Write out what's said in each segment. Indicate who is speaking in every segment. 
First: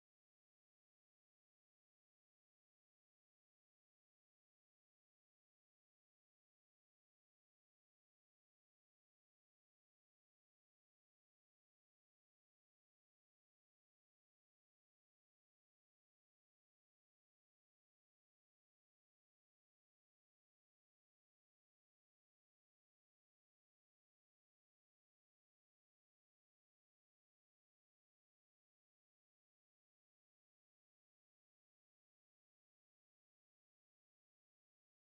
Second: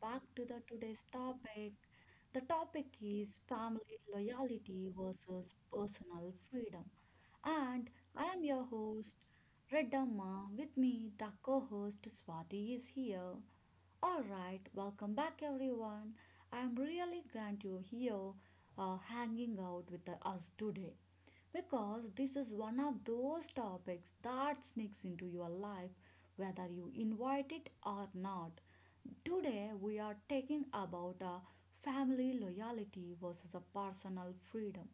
Speaker 1: back to the today's topic. The topic is family loyalty versus personal freedom. And I am your host Redamma. With me the co-host Swati is here. All right, welcome back everyone. I am really glad you're here hanging out with us today because this is one of those topics that sneaks into your life whether you invite it or not. Today we are talking about a family loyalty versus a personal freedom.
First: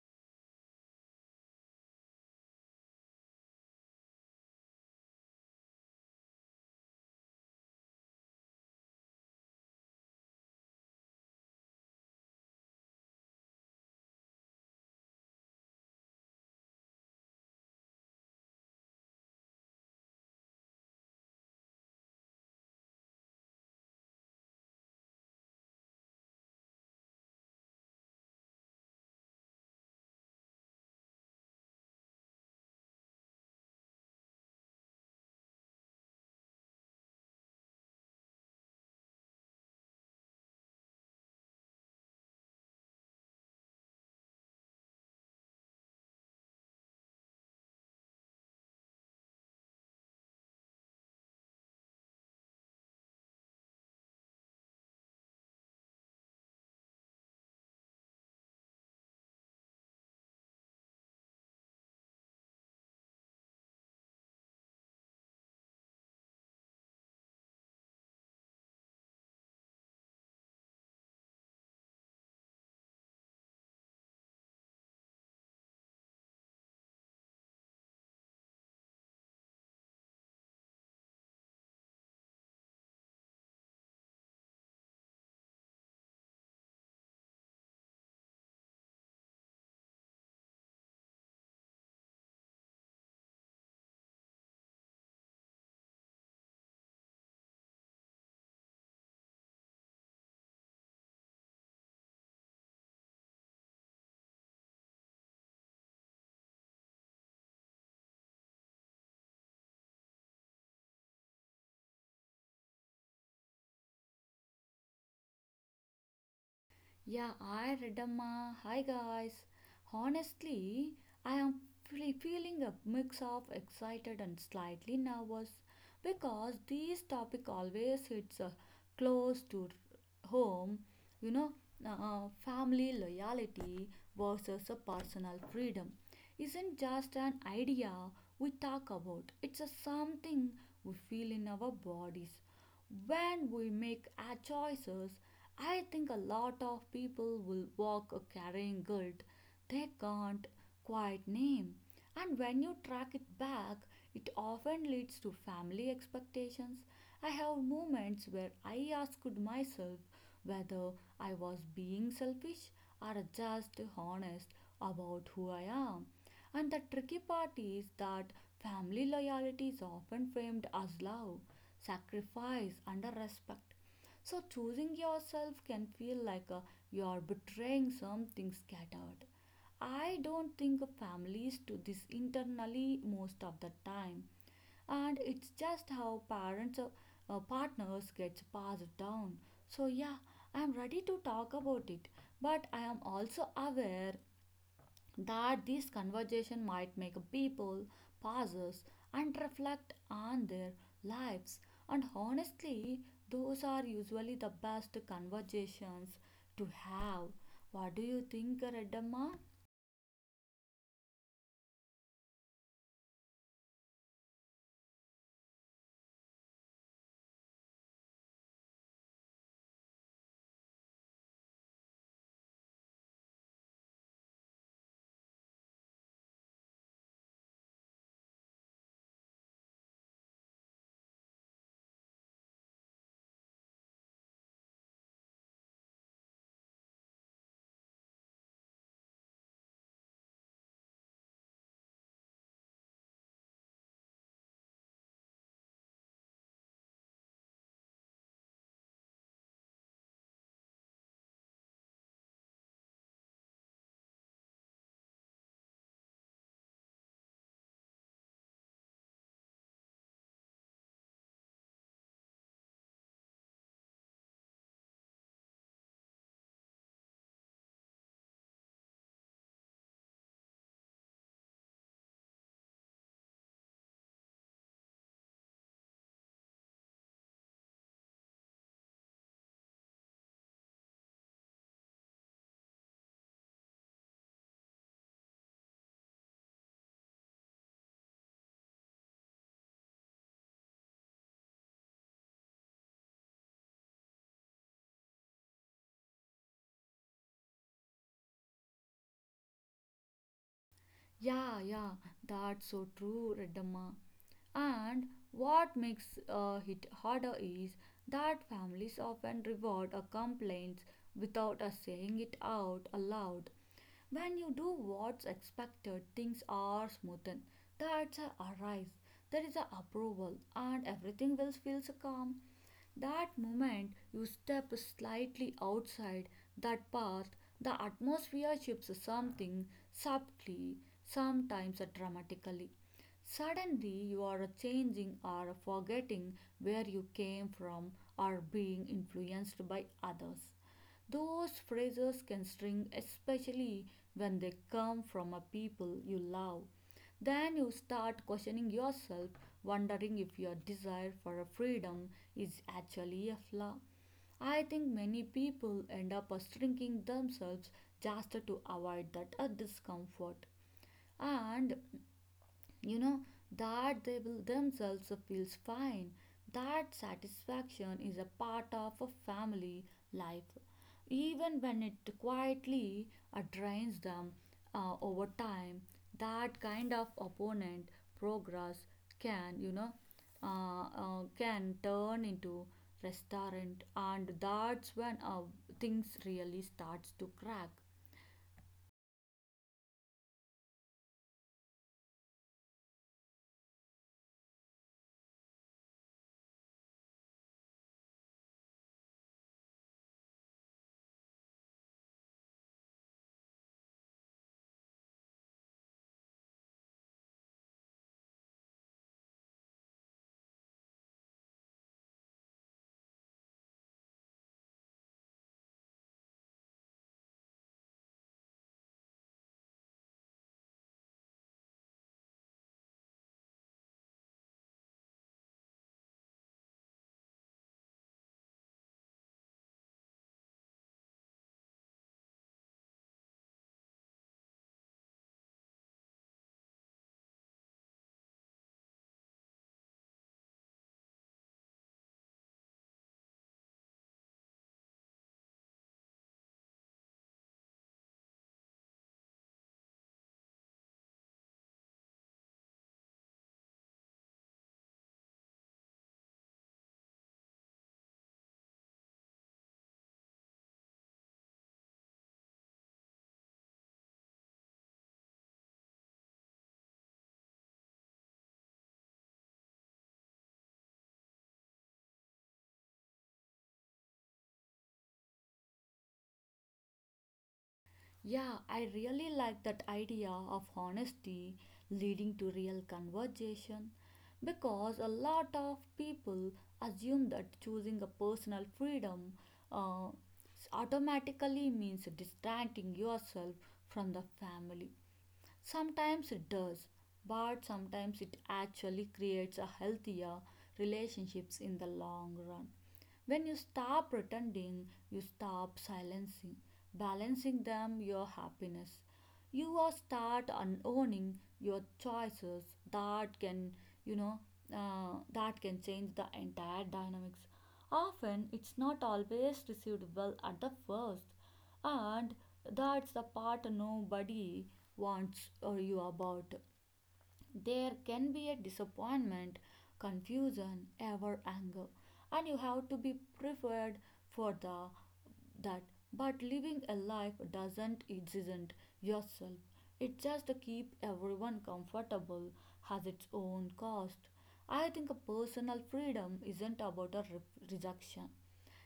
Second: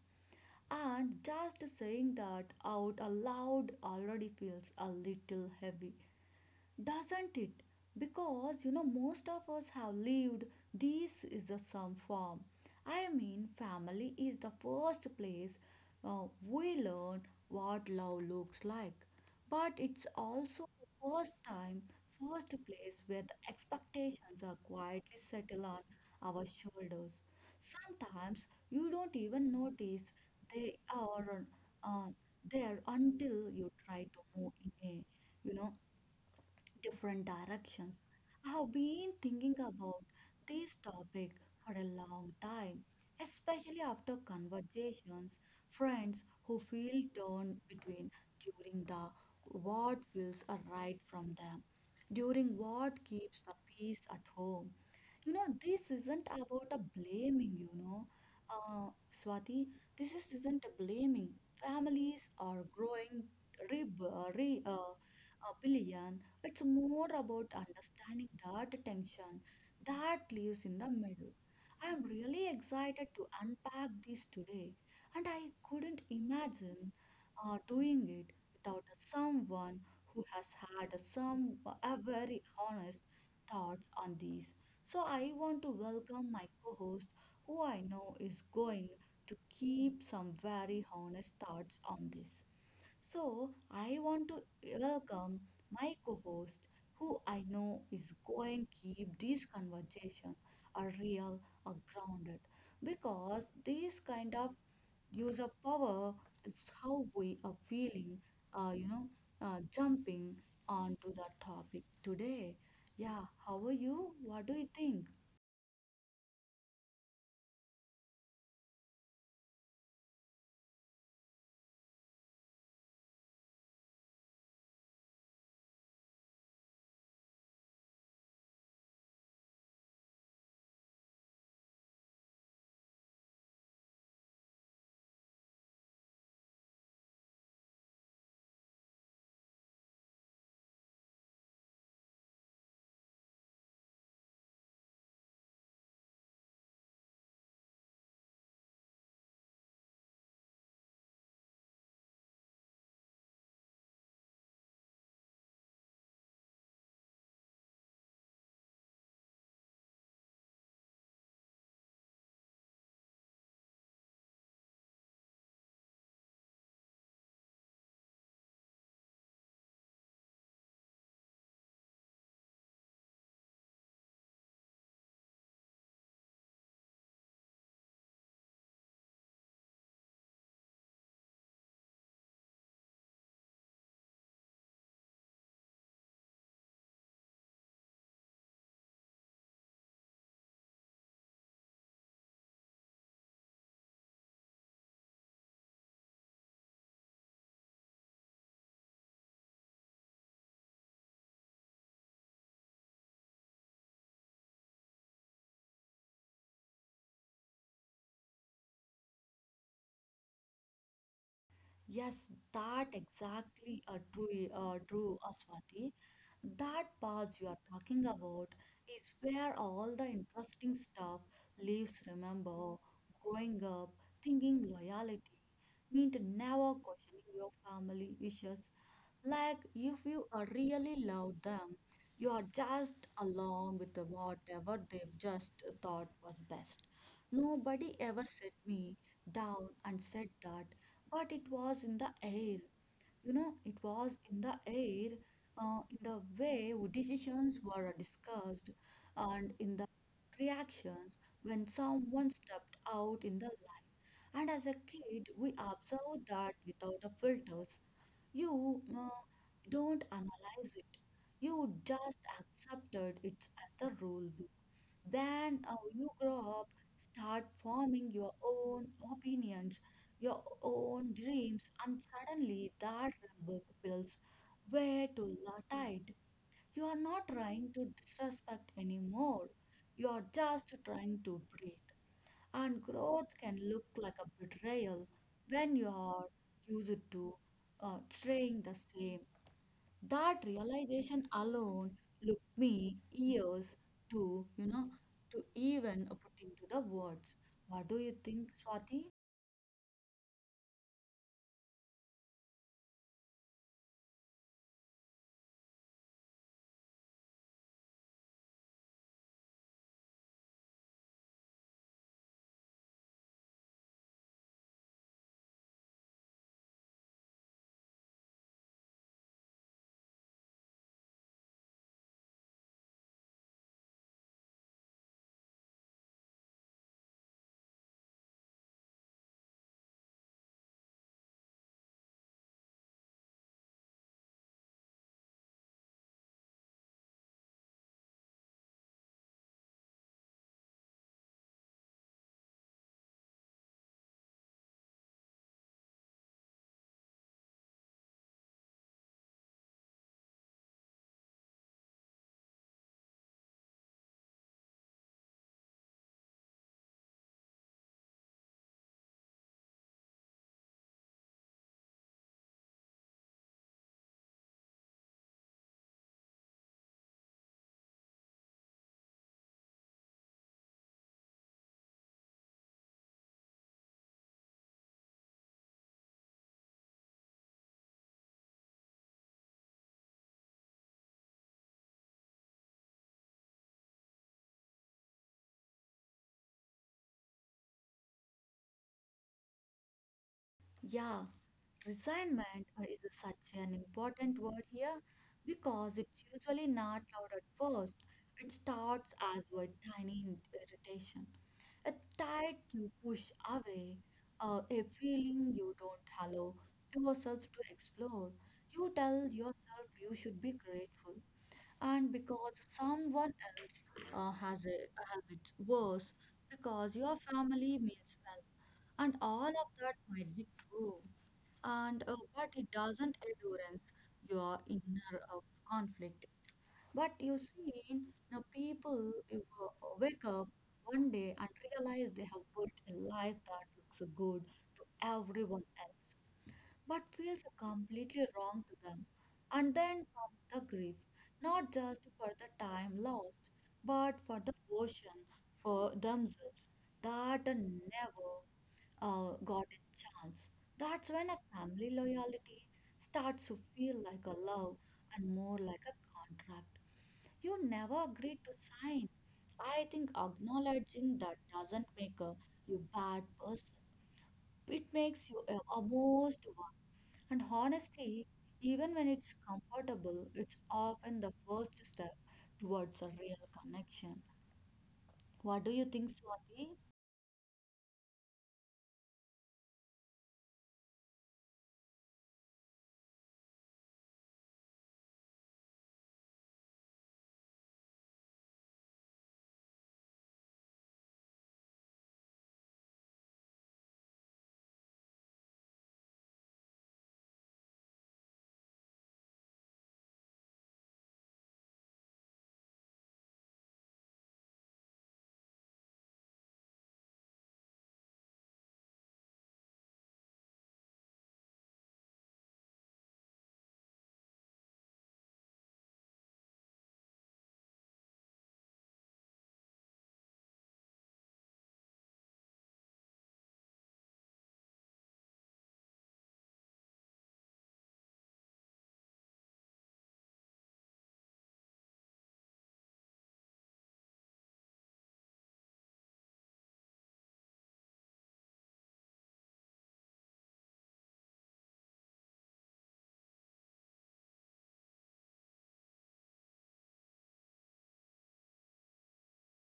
Speaker 1: And just saying that out aloud already feels a little heavy doesn't it? Because you know, most of us have lived this is the some form. I mean, family is the first place we learn what love looks like, but it's also the first time, first place where the expectations are quietly settled on our shoulders. Sometimes you don't even notice they are uh, there until you try to move in a you know different directions. I have been thinking about this topic for a long time, especially after conversations, friends who feel torn between during the what feels right from them, during what keeps the peace at home you know, this isn't about a blaming, you know, uh, Swati. This is, isn't a blaming. Families are growing re, uh, re, uh, a billion. It's more about understanding that tension that lives in the middle. I am really excited to unpack this today, and I couldn't imagine doing it without someone who has had some very honest thoughts on these. So I want to welcome my co-host, who I know is going to keep some very honest thoughts on this. So, I want to welcome my co host, who I know is going to keep this conversation a real, a grounded, because this kind of use of power is how we are feeling, uh, you know, jumping onto the topic today. Yeah, how are you? What do you think?
Speaker 2: Yeah, I Redamma. Hi guys. Honestly, I am feeling a mix of excited and slightly nervous because this topic always hits close to home. You know, family loyalty versus a personal freedom isn't just an idea we talk about. It's a something we feel in our bodies when we make our choices. I think a lot of people will walk carrying guilt they can't quite name. And when you track it back, it often leads to family expectations. I have moments where I asked myself whether I was being selfish or just honest about who I am. And the tricky part is that family loyalty is often framed as love, sacrifice, and respect. So choosing yourself can feel like you are betraying something scattered. I don't think families do this internally most of the time, and it's just how parents partners gets passed down. So yeah, I am ready to talk about it, but I am also aware that this conversation might make people pause and reflect on their lives. And honestly, those are usually the best conversations to have. What do you think, Redamma?
Speaker 1: Yes, that exactly true, Swati. That pause you are talking about is where all the interesting stuff lives. Remember, growing up, thinking loyalty meant never questioning your family wishes. Like if you really love them, you are just along with the whatever they've just thought was best. Nobody ever set me down and said that but it was in the air. It was in the air, in the way decisions were discussed, and in the reactions when someone stepped out in the line. And as a kid, we observed that without the filters. You don't analyze it. You just accepted it as the rule book. Then you grow up, start forming your own opinions, your own dreams, and suddenly that rule book feels way too tight. You are not trying to disrespect anymore. You are just trying to breathe. And growth can look like a betrayal when you are used to staying the same. That realization alone took me years to to even put into the words. What do you think, Swati?
Speaker 2: Yeah, yeah, that's so true, Reddamma. And what makes it harder is that families often reward a complaint without us saying it out aloud. When you do what's expected, things are smoothened. That's a arise. There is a approval, and everything will feel so calm. That moment you step slightly outside that path, the atmosphere shifts something subtly, sometimes dramatically. Suddenly you are changing or forgetting where you came from or being influenced by others. Those phrases can sting, especially when they come from a people you love. Then you start questioning yourself, wondering if your desire for a freedom is actually a flaw. I think many people end up shrinking themselves just to avoid that discomfort. And you know that they will themselves feels fine, that satisfaction is a part of a family life, even when it quietly drains them over time. That kind of opponent progress can, you know, can turn into restaurant, and that's when things really starts to crack.
Speaker 1: Yeah, resignment is such an important word here because it's usually not loud at first. It starts as a tiny irritation a tide you push away, a feeling you don't allow yourself to explore. You tell yourself you should be grateful, and because someone else has a has it worse, because your family means well, and all of that might be true, and but it doesn't endurance your inner conflict. But you see, the people you wake up one day and realize they have built a life that looks good to everyone else, but feels completely wrong to them. And then comes the grief, not just for the time lost, but for the portion for themselves that never got a chance. That's when a family loyalty starts to feel like a love and more like a contract. You never agreed to sign. I think acknowledging that doesn't make a, you bad person. It makes you a, almost one. And honestly, even when it's comfortable, it's often the first step towards a real connection. What do you think, Swati?
Speaker 2: Yeah, I really like that idea of honesty leading to real conversation because a lot of people assume that choosing a personal freedom uh, automatically means distracting yourself from the family. Sometimes it does, but sometimes it actually creates a healthier relationships in the long run. When you stop pretending, you stop silencing, balancing them your happiness. You are start owning your choices that can, you know, that can change the entire dynamics. Often it's not always received well at the first, and that's the part nobody wants you about. There can be a disappointment, confusion, ever anger, and you have to be prepared for the that. But living a life doesn't isn't yourself. It just keep everyone comfortable has its own cost. I think a personal freedom isn't about a rejection,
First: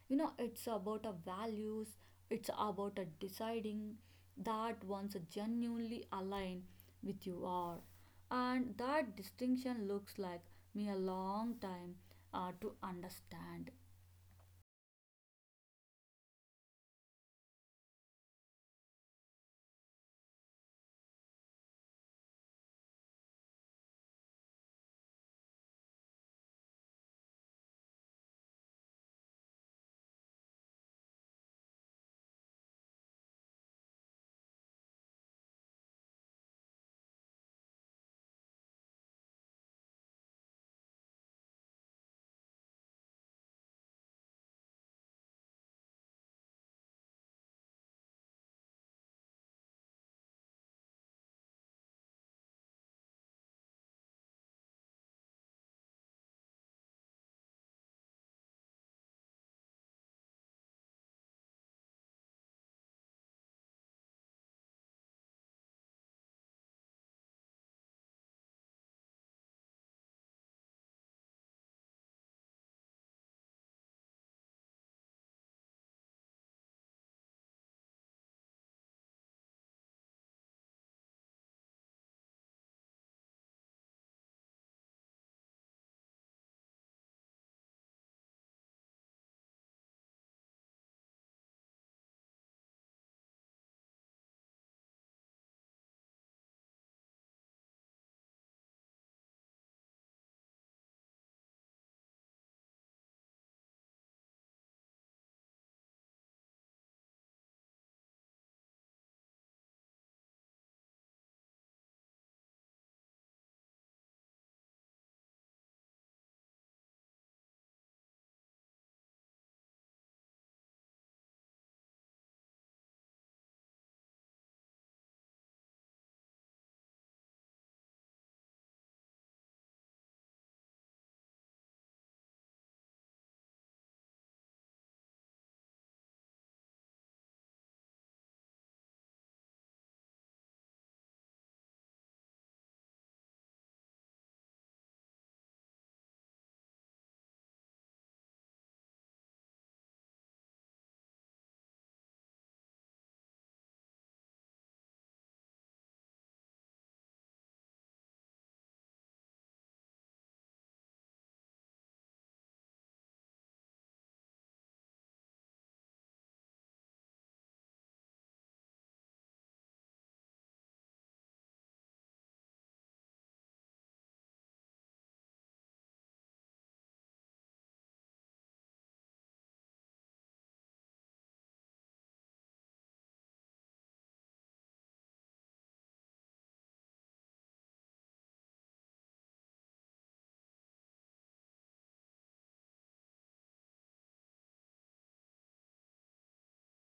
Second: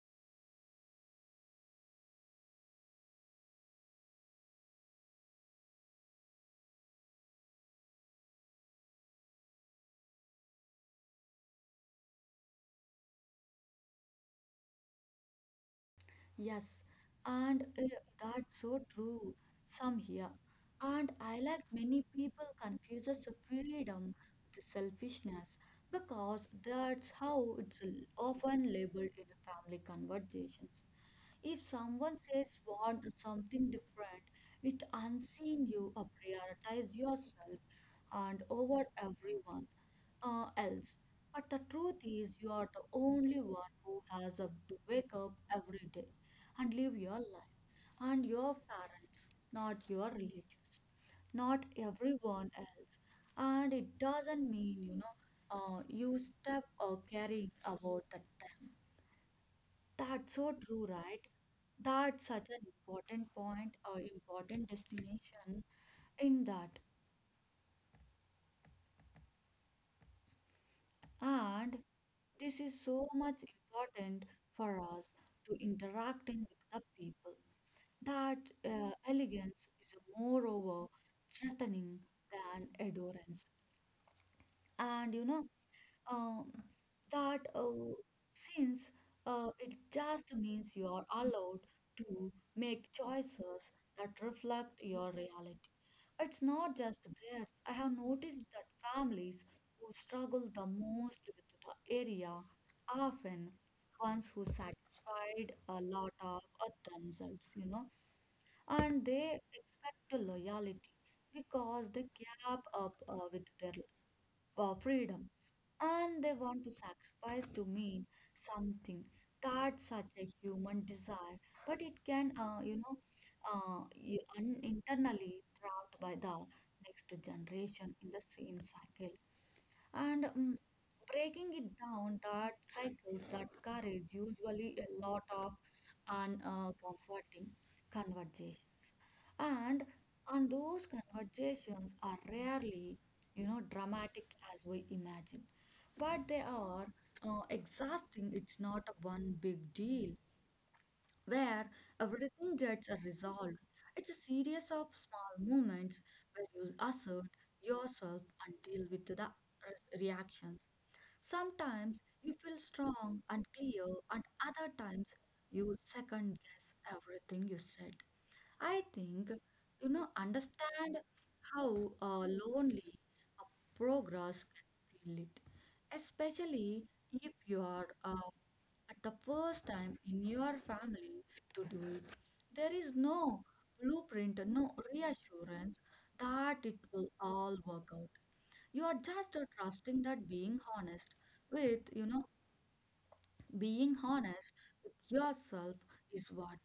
Speaker 2: you know, it's about a values, it's about a deciding that one's genuinely aligned with you are, and that distinction looks like me a long time to understand.
Speaker 1: Yes, and that's so true. Some here. And I like many people confuses the freedom with selfishness because that's how it's often labeled in family conversations. If someone says want something different, it unseen you prioritize yourself and over everyone else. But the truth is, you are the only one who has a, to wake up every day and live your life and your parents, not your relatives, not everyone else. And it doesn't mean, you step caring about the time. That's so true, right? That's such an important point or important destination in that. And this is so much important for us to interacting with the people That elegance is moreover strengthening than adorance. And you know, um, that since it just means you are allowed to make choices that reflect your reality. It's not just theirs. I have noticed that families who struggle the most with the area often ones who satisfied a lot of themselves, you know and they expect the loyalty because they gap up with their freedom and they want to sacrifice to mean something that's such a human desire but it can you internally trapped by the next generation in the same cycle and breaking it down, that cycles, that courage, usually a lot of uncomforting conversations. And and those conversations are rarely, you know, dramatic as we imagine. But they are exhausting. It's not a one big deal where everything gets resolved. It's a series of small moments where you assert yourself and deal with the reactions. Sometimes you feel strong and clear, and other times you second guess everything you said. I think you know understand how lonely a progress can feel it, especially if you are at the first time in your family to do it. There is no blueprint, no reassurance that it will all work out. You are just trusting that being honest with being honest with yourself is worth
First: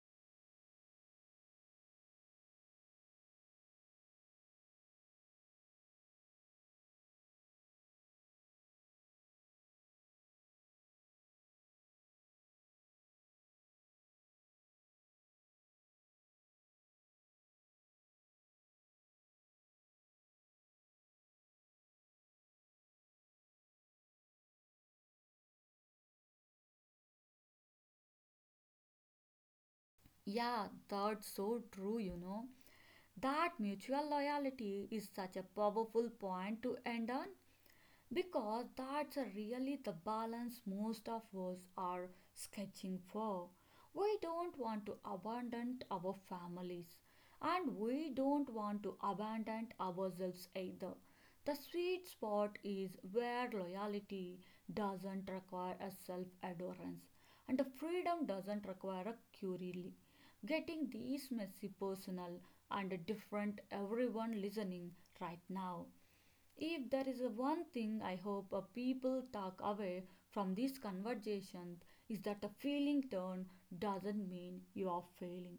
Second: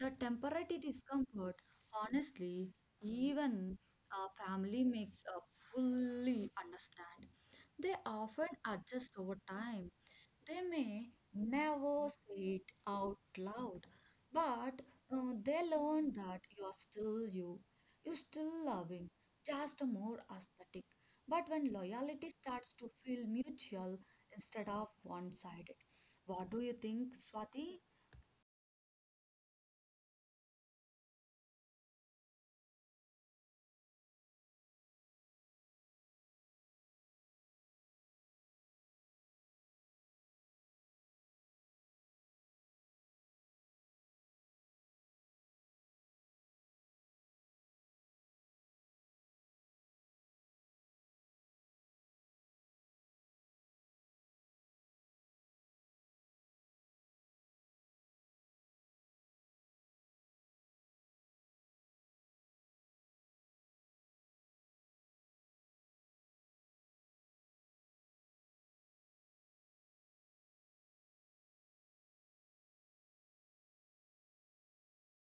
Speaker 1: the temporary discomfort. Honestly, even family makes fully understand. They often adjust over time they may never say it out loud, but they learn that you are still you. You're still loving, just more aesthetic. But when loyalty starts to feel mutual instead of one sided, what do you think, Swati?
Speaker 2: Yeah, that's so true, you know, that mutual loyalty is such a powerful point to end on because that's really the balance most of us are sketching for. We don't want to abandon our families and we don't want to abandon ourselves either. The sweet spot is where loyalty doesn't require a self adherence and the freedom doesn't require a curie. Getting these messy personal and different everyone listening right now. If there is a one thing I hope a people talk away from this conversation is that a feeling turn doesn't mean you are failing.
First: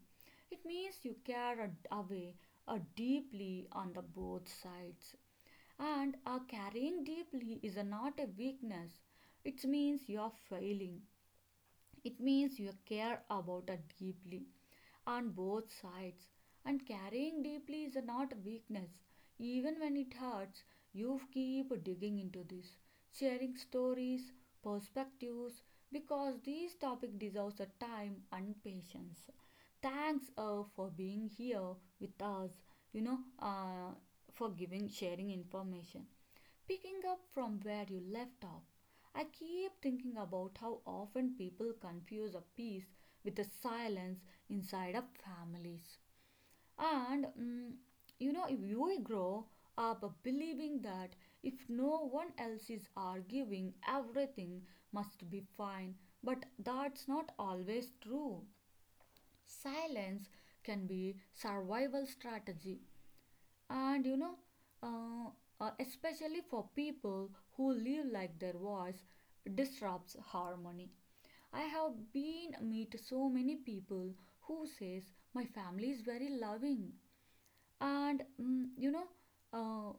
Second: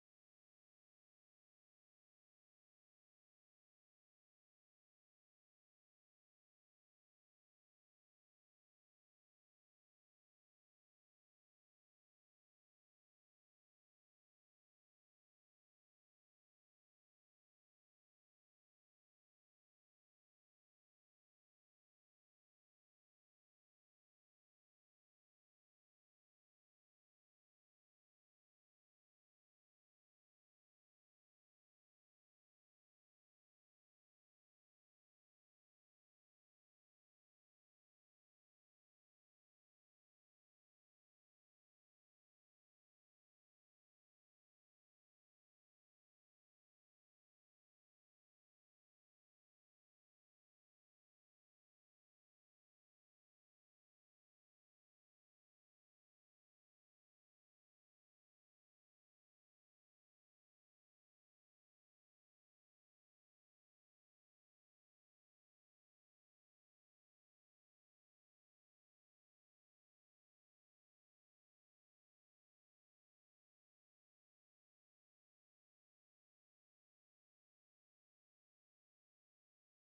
Speaker 2: It means you care away a deeply on the both sides. And a carrying deeply is a not a weakness. It means you are failing. It means you care about it deeply on both sides. And carrying deeply is not weakness. Even when it hurts, you keep digging into this, sharing stories, perspectives, because this topic deserves the time and patience. Thanks for being here with us, you know, for giving, sharing information. Picking up from where you left off, I keep thinking about how often people confuse a peace with a silence inside of families. And mm, you know, if you grow up believing that if no one else is arguing, everything must be fine, but that's not always true. Silence can be survival strategy, and you know, especially for people who live like their voice disrupts harmony. I have been meet so many people who says my family is very loving, and mm, you know, uh,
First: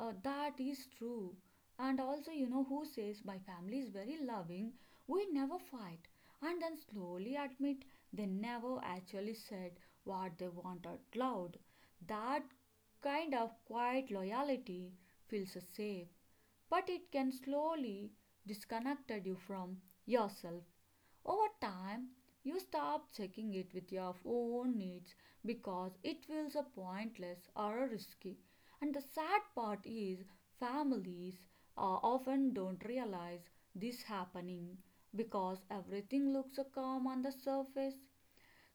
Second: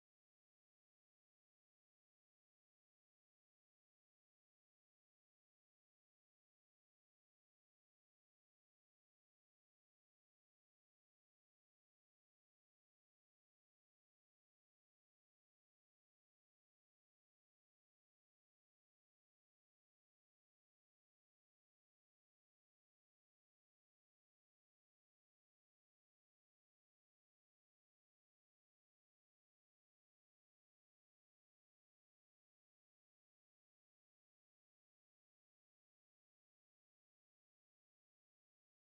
Speaker 2: that is true, and also, you know, who says my family is very loving, we never fight, and then slowly admit they never actually said what they want out loud. That kind of quiet loyalty feels safe, but it can slowly disconnect you from yourself. Over time, you stop checking it with your own needs because it feels a pointless or a risky. And the sad part is, families often don't realize this happening because everything looks so calm on the surface.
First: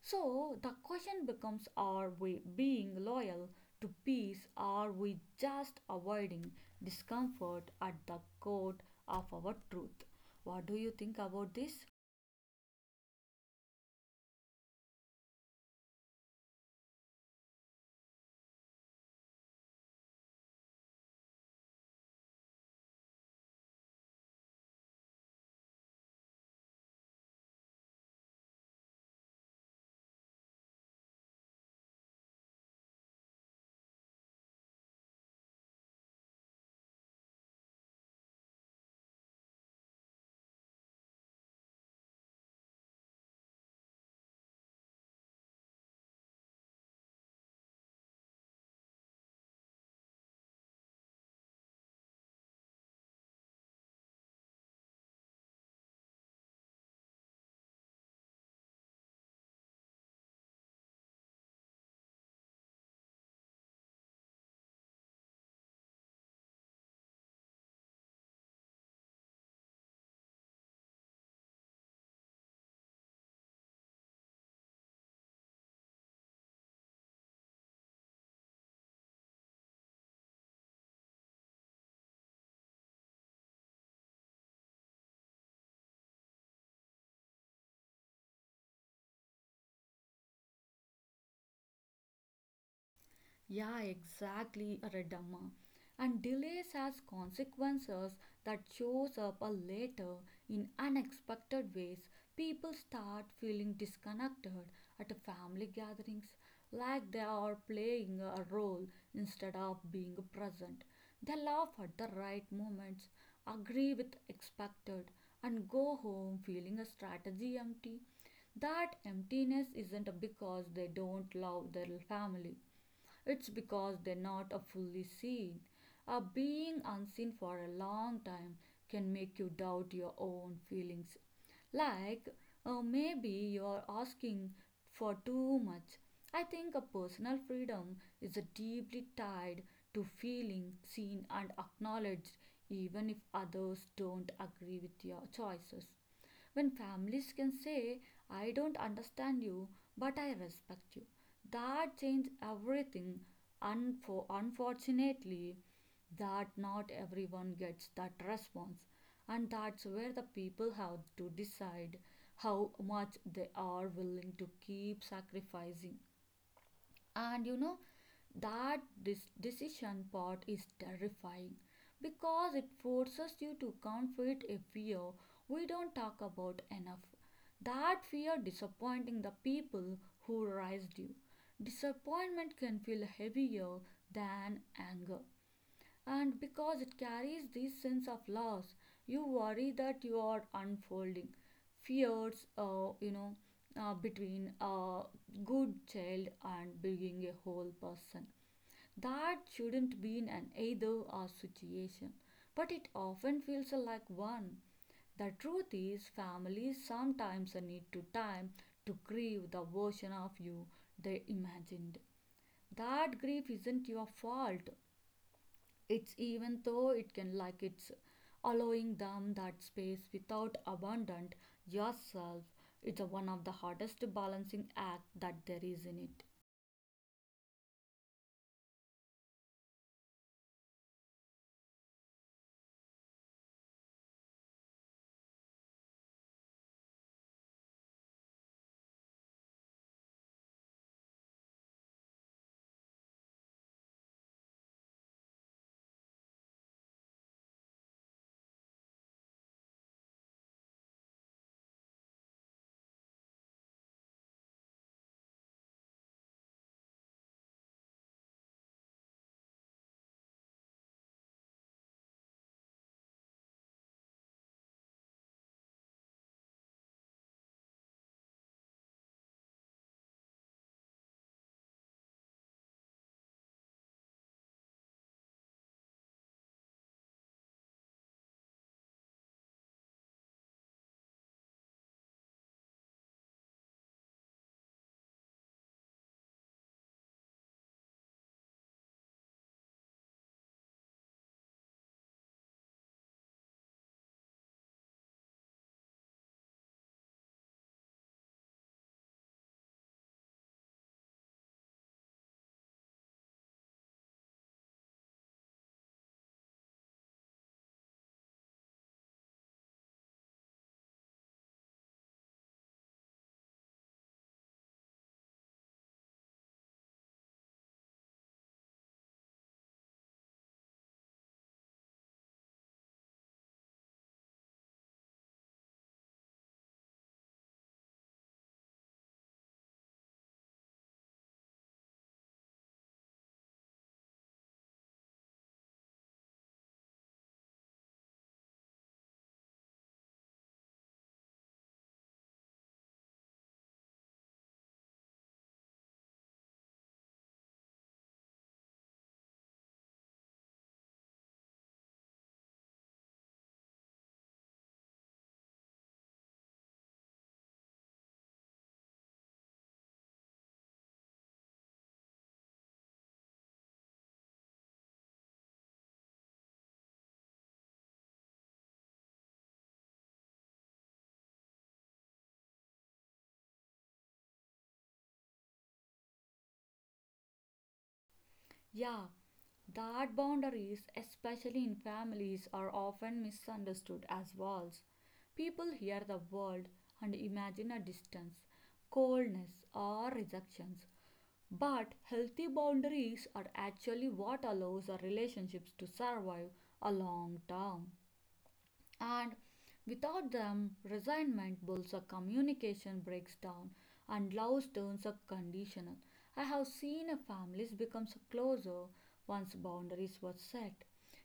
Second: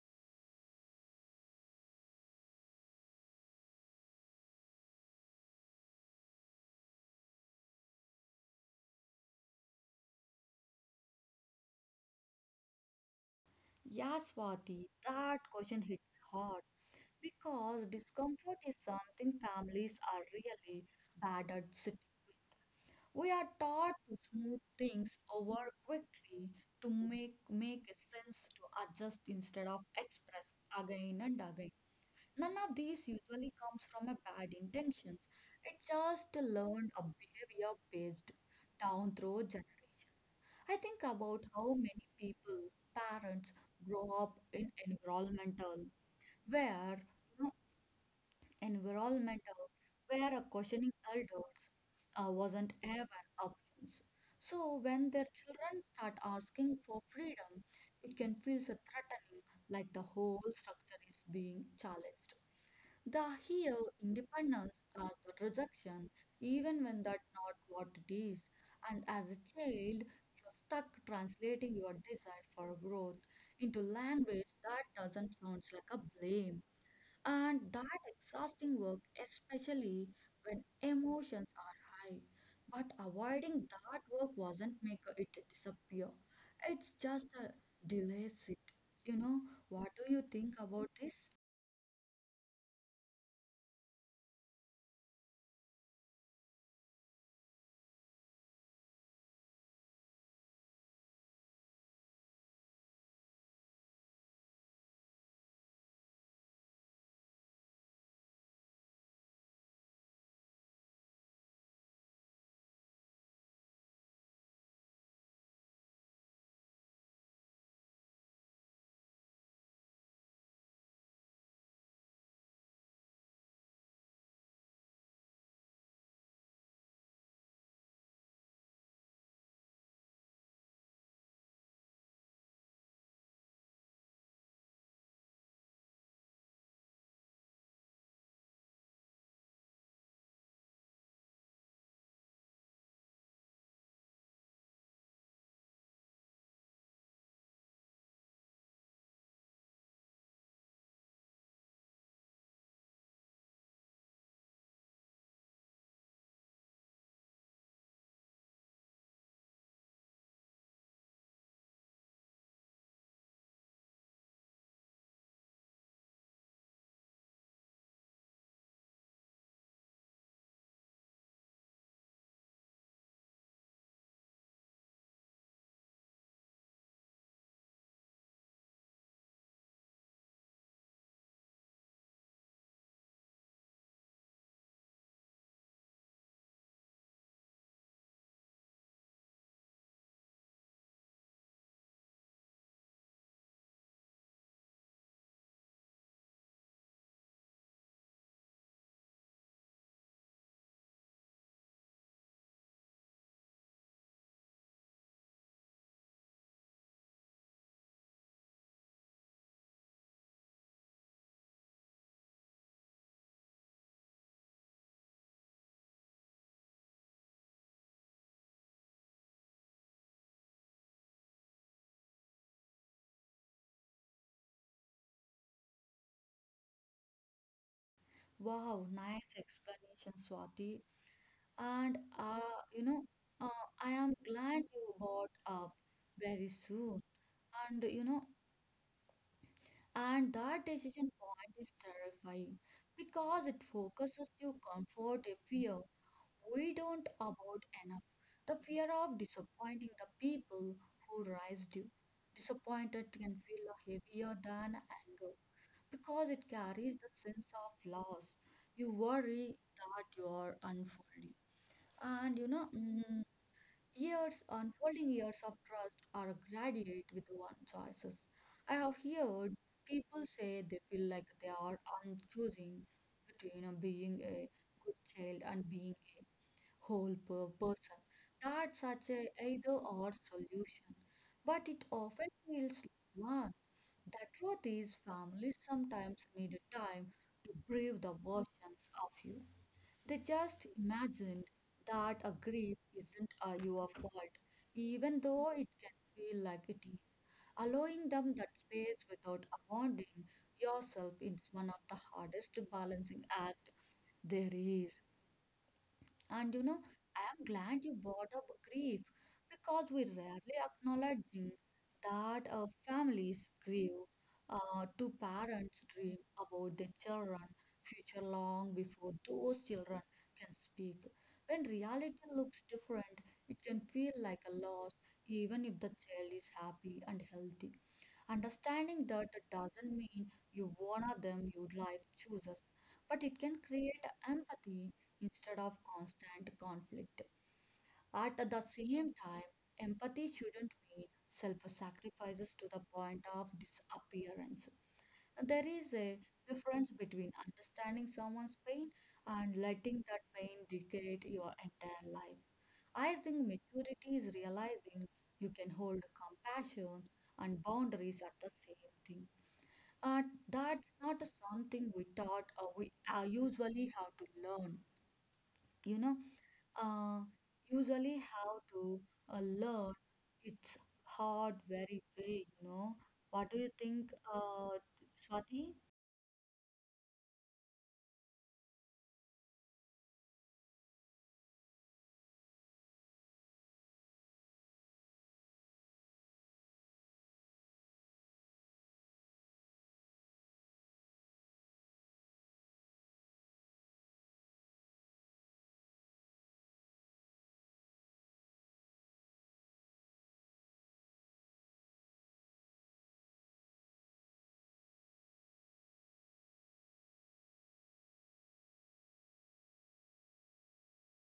Speaker 2: So the question becomes, are we being loyal to peace? Are we just avoiding discomfort at the court of our truth? What do you think about this?
Speaker 1: Yeah, Swati, that question hits hard because discomfort is something families are really bad at sitting with. We are taught to smooth things over quickly, to make sense, to adjust instead of express again and again. None of these usually comes from a bad intentions. It's just a learned a behavior based down through generation. I think about how many people, parents, grow up in environmental where you environmental, where a questioning adults wasn't even options. So when their children start asking for freedom, it can feel so threatening, like the whole structure is being challenged. The here independence as the rejection, even when that's not what it is. And as a child, you're stuck translating your desire for growth into language that doesn't sound like a blame and that exhausting work, especially when emotions are high. But avoiding that work wasn't make it disappear. It's just a delays it. You know, what do you think about this?
Speaker 2: Yeah, exactly, Redamma. And delays has consequences that shows up a later in unexpected ways. People start feeling disconnected at family gatherings, like they are playing a role instead of being present. They laugh at the right moments, agree with expected, and go home feeling a strategy empty. That emptiness isn't because they don't love their family, it's because they're not a fully seen. A being unseen for a long time can make you doubt your own feelings. Like, maybe you're asking for too much. I think a personal freedom is deeply tied to feeling seen and acknowledged, even if others don't agree with your choices. When families can say, I don't understand you, but I respect you, that changes everything. Unfortunately, that not everyone gets that response, and that's where the people have to decide how much they are willing to keep sacrificing. And you know that this decision part is terrifying because it forces you to confront a fear we don't talk about enough. That fear disappointing the people who raised you. Disappointment can feel heavier than anger, and because it carries this sense of loss, you worry that you are unfolding fears, you know, between a good child and being a whole person. That shouldn't be in an either or situation, but it often feels like one. The truth is, families sometimes need to time to grieve the version of you they imagined. That grief isn't your fault, it's even though it can like it's allowing them that space without abandoned yourself. It's a one of the hardest balancing act that there is in it.
Speaker 1: Wow, nice explanation, Swati. And uh, you know, I am glad you brought up very soon. And you know, And that decision point is terrifying because it focuses your comfort a fear we don't about enough. The fear of disappointing the people who raised you. Disappointed can feel heavier than anger because it carries the sense of loss. You worry that you are unfolding. And you know, mm, Years, unfolding years of trust are graduate with one choices. I have heard people say they feel like they are choosing between being a good child and being a person. That's such a either or solution, but it often feels like one. The truth is, families sometimes need time to prove the versions of you. They just imagined that a grief isn't your fault, even though it can feel like it is. Allowing them that space without abandoning yourself is one of the hardest balancing acts there is. And you know, I am glad you brought up grief because we rarely acknowledging that families grieve to parents dream about their children future long before those children can speak. When reality looks different, it can feel like a loss even if the child is happy and healthy. Understanding that doesn't mean you honor them your life chooses, but it can create empathy instead of constant conflict. At the same time, empathy shouldn't mean self sacrifices to the point of disappearance. There is a difference between understanding someone's pain and letting that pain dictate your entire life. I think maturity is realizing you can hold compassion and boundaries are the same thing. Uh, that's not something we taught or we usually have to learn you know uh, usually how to learn it's hard very way what do you think uh, Swati?
Speaker 2: Yeah, that boundaries, especially in families, are often misunderstood as walls. People hear the world and imagine a distance, coldness, or rejections. But healthy boundaries are actually what allows our relationships to survive a long term. And without them, resentment builds up, communication breaks down, and love turns up conditional. I have seen a families becomes closer once boundaries were set.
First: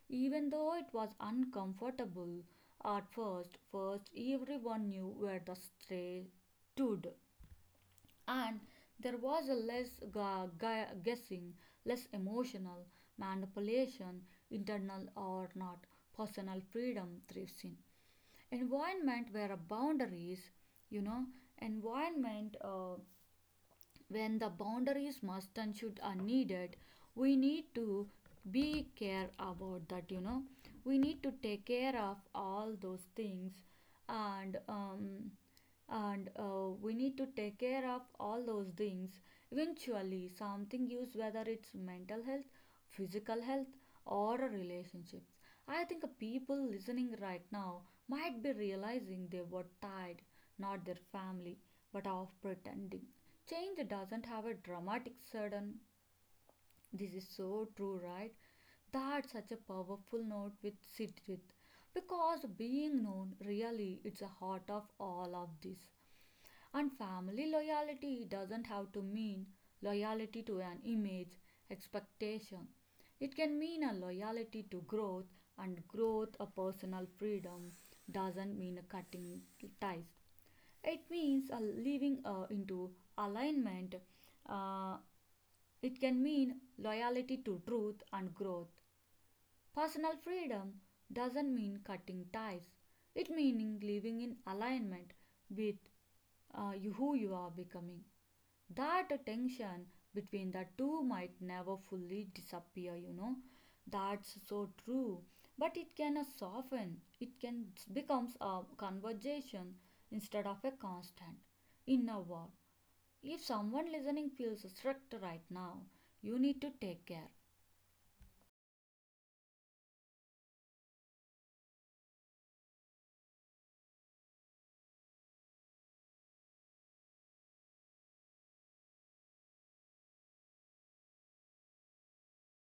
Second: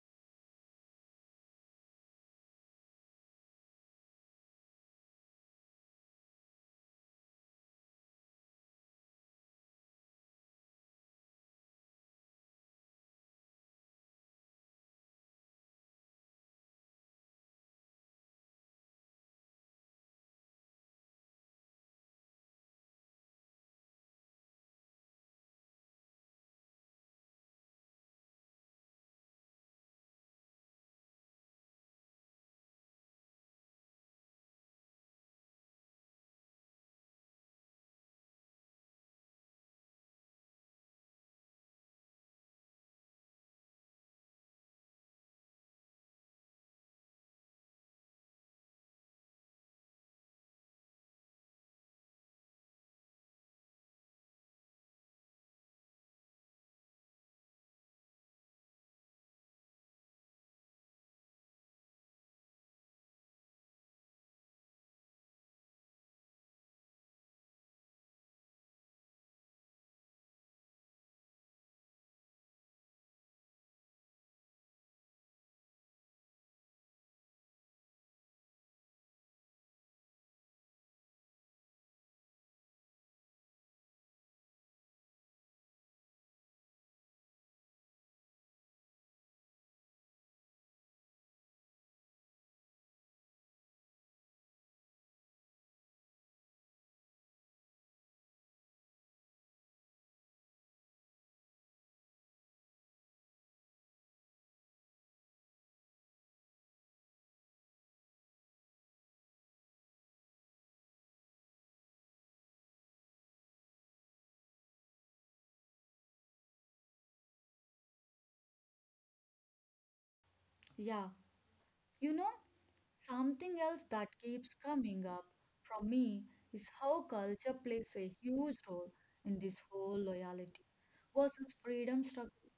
Speaker 2: Even though it was uncomfortable at first, first everyone knew where the stray stood, and there was a less guessing, less emotional manipulation, internal or not. Personal freedom thrives in environment where a boundaries, you know, environment, when the boundaries must and should are needed, we need to be care about that, you know, we need to take care of all those things, and um, and we need to take care of all those things eventually something use, whether it's mental health, physical health, or relationships. I think people listening right now might be realizing they were tired, not their family, but of pretending. Change doesn't have a dramatic sudden. This is so true, right? That's such a powerful note with sit with. Because being known really it's the heart of all of this. And family loyalty doesn't have to mean loyalty to an image, expectation. It can mean a loyalty to growth and growth a personal freedom doesn't mean a cutting ties. It means living into alignment. Uh, it can mean loyalty to truth and growth. Personal freedom doesn't mean cutting ties. It means living in alignment with you, who you are becoming. That tension between the two might never fully disappear, you know, that's so true, but it can soften, it can becomes a conversation instead of a constant in a word. If someone listening feels struck right now, you need to take care.
Speaker 1: Yeah, you know something else that keeps coming up from me is how culture plays a huge role in this whole loyalty versus freedom struggle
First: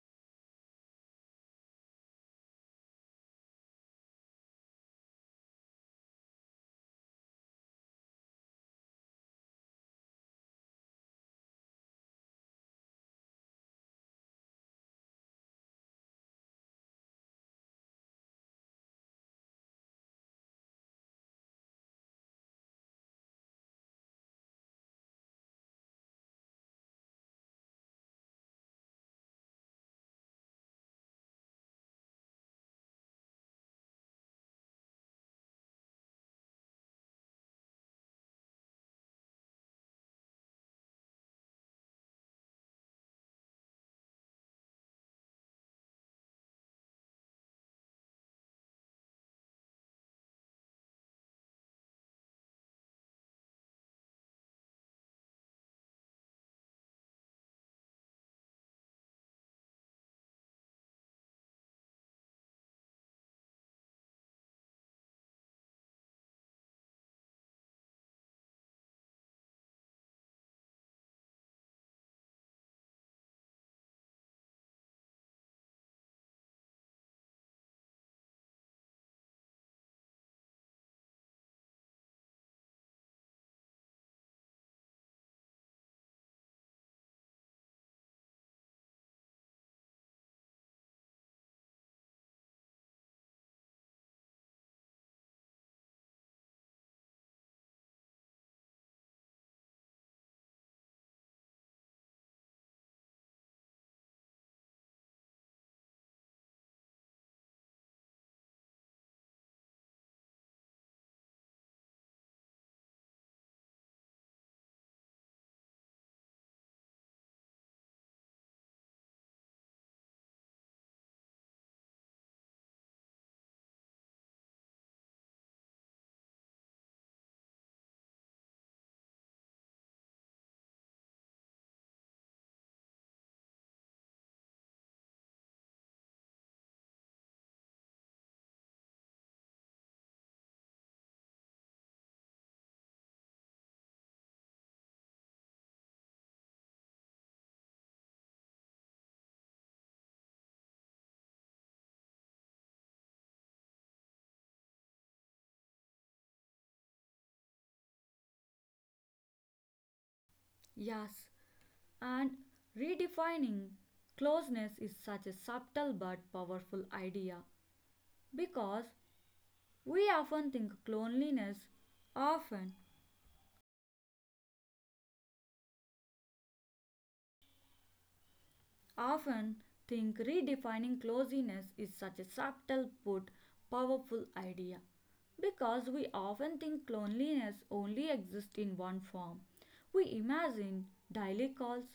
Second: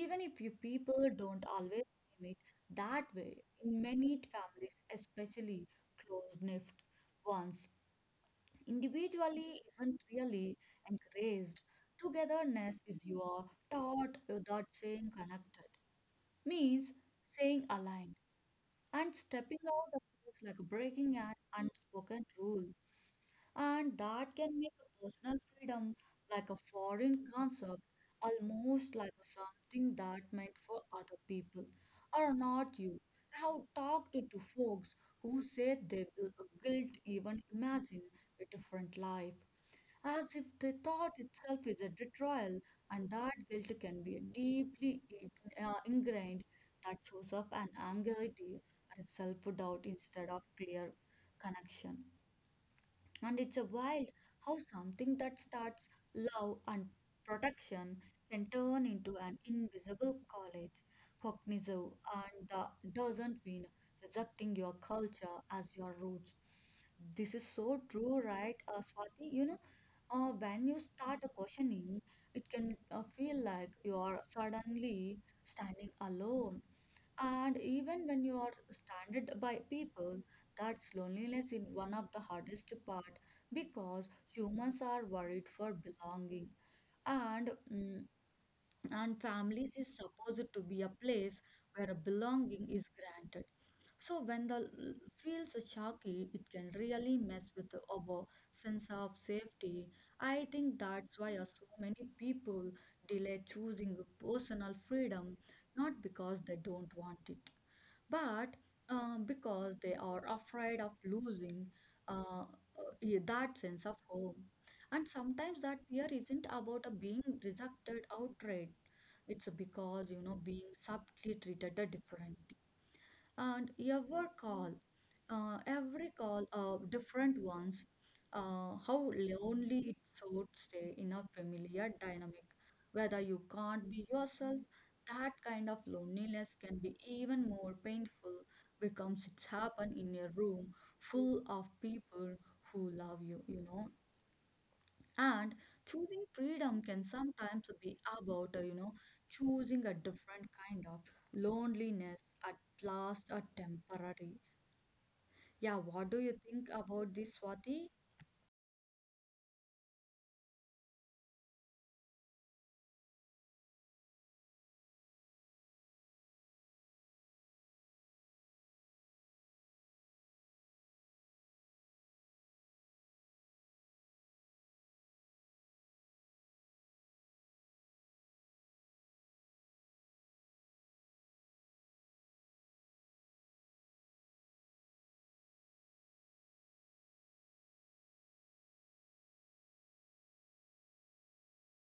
Speaker 1: even if you people don't always name it that way in many families especially close-knit ones individually isn't really encouraged. Togetherness is your thought without saying connected, means staying aligned and stepping out of this like breaking an unspoken rule. And that can make a personal freedom like a foreign concept, almost like something that meant for other people or not you. I have talked to folks who say they will guilt even imagine a different life as if the thought itself is a betrayal, and that guilt can be deeply ingrained that shows up an anxiety or self doubt instead of clear connection. And it's a wild how something that starts love and protection can turn into an invisible college, cognizant, and that doesn't mean rejecting your culture as your roots. This is so true, right, Swati? You know, when you start a questioning, it can feel like you are suddenly standing alone. And even when you are surrounded by people that's loneliness is one of the hardest part because humans are worried for belonging and and families is supposed to be a place where belonging is granted. So when the feels shaky, it can really mess with our sense of safety. I think that's why so many people delay choosing personal freedom, not because they don't want it but because they are afraid of losing uh, yeah, that sense of home. And sometimes that fear isn't about a being rejected outright. It's because you know being subtly treated differently and every call, different ones. How lonely it should stay in a familiar dynamic, whether you can't be yourself. That kind of loneliness can be even more painful because it's happened in a room full of people who love you, you know. And choosing freedom can sometimes be about, choosing a different kind of loneliness, at last a temporary. Yeah, what do you think about this, Swati?
Speaker 2: Yes, and redefining closeness is such a subtle but powerful idea because we often think loneliness often often think redefining closeness is such a subtle but powerful idea because we often think loneliness only exists in one form. We imagine daily calls,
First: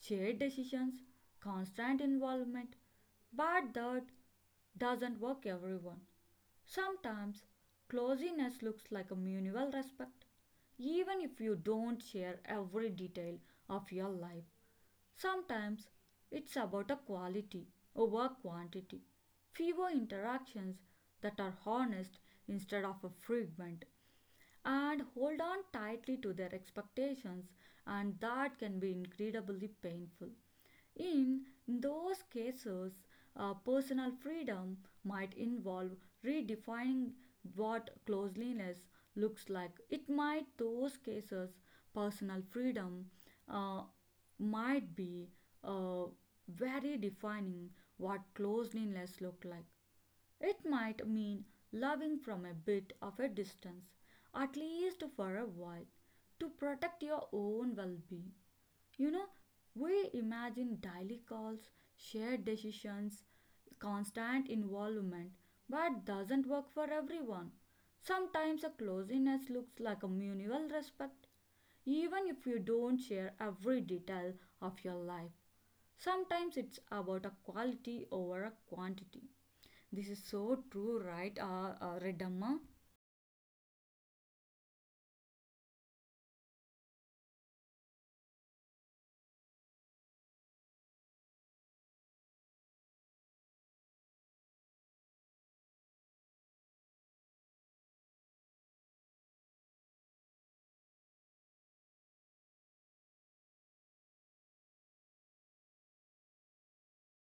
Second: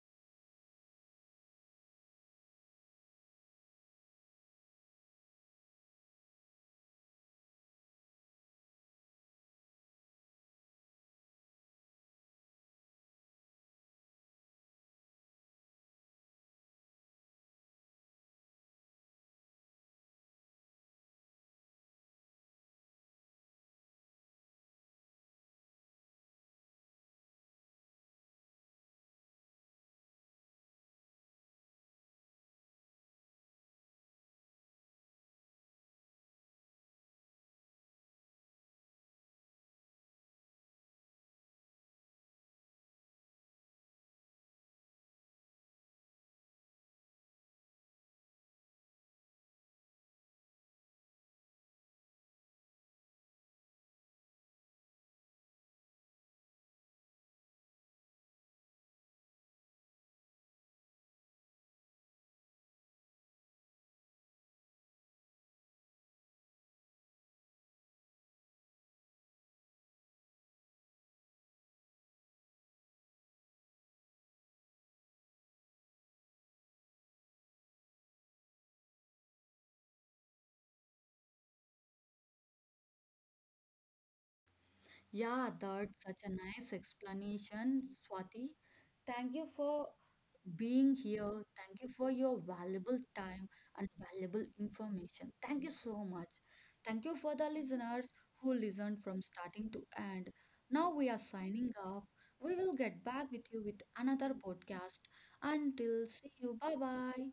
Speaker 2: shared decisions, constant involvement, but that doesn't work everyone. Sometimes closeness looks like a mutual respect, even if you don't share every detail of your life. Sometimes it's about a quality over quantity, fewer interactions that are honest instead of a frequent, and hold on tightly to their expectations, and that can be incredibly painful. In those cases, personal freedom might involve redefining what closeliness looks like. It might, those cases, personal freedom, uh, might be, uh, very defining what closeliness look like. It might mean loving from a bit of a distance, at least for a while, to protect your own well being. You know, we imagine daily calls, shared decisions, constant involvement, but doesn't work for everyone. Sometimes a closeness looks like a mutual respect, even if you don't share every detail of your life. Sometimes it's about a quality over a quantity. This is so true, right, Redamma?
Speaker 1: Yeah, that's such a nice explanation, Swati. Thank you for being here. Thank you for your valuable time and valuable information. Thank you so much. Thank you for the listeners who listened from starting to end. Now we are signing off. We will get back with you with another podcast. Until see you. Bye bye.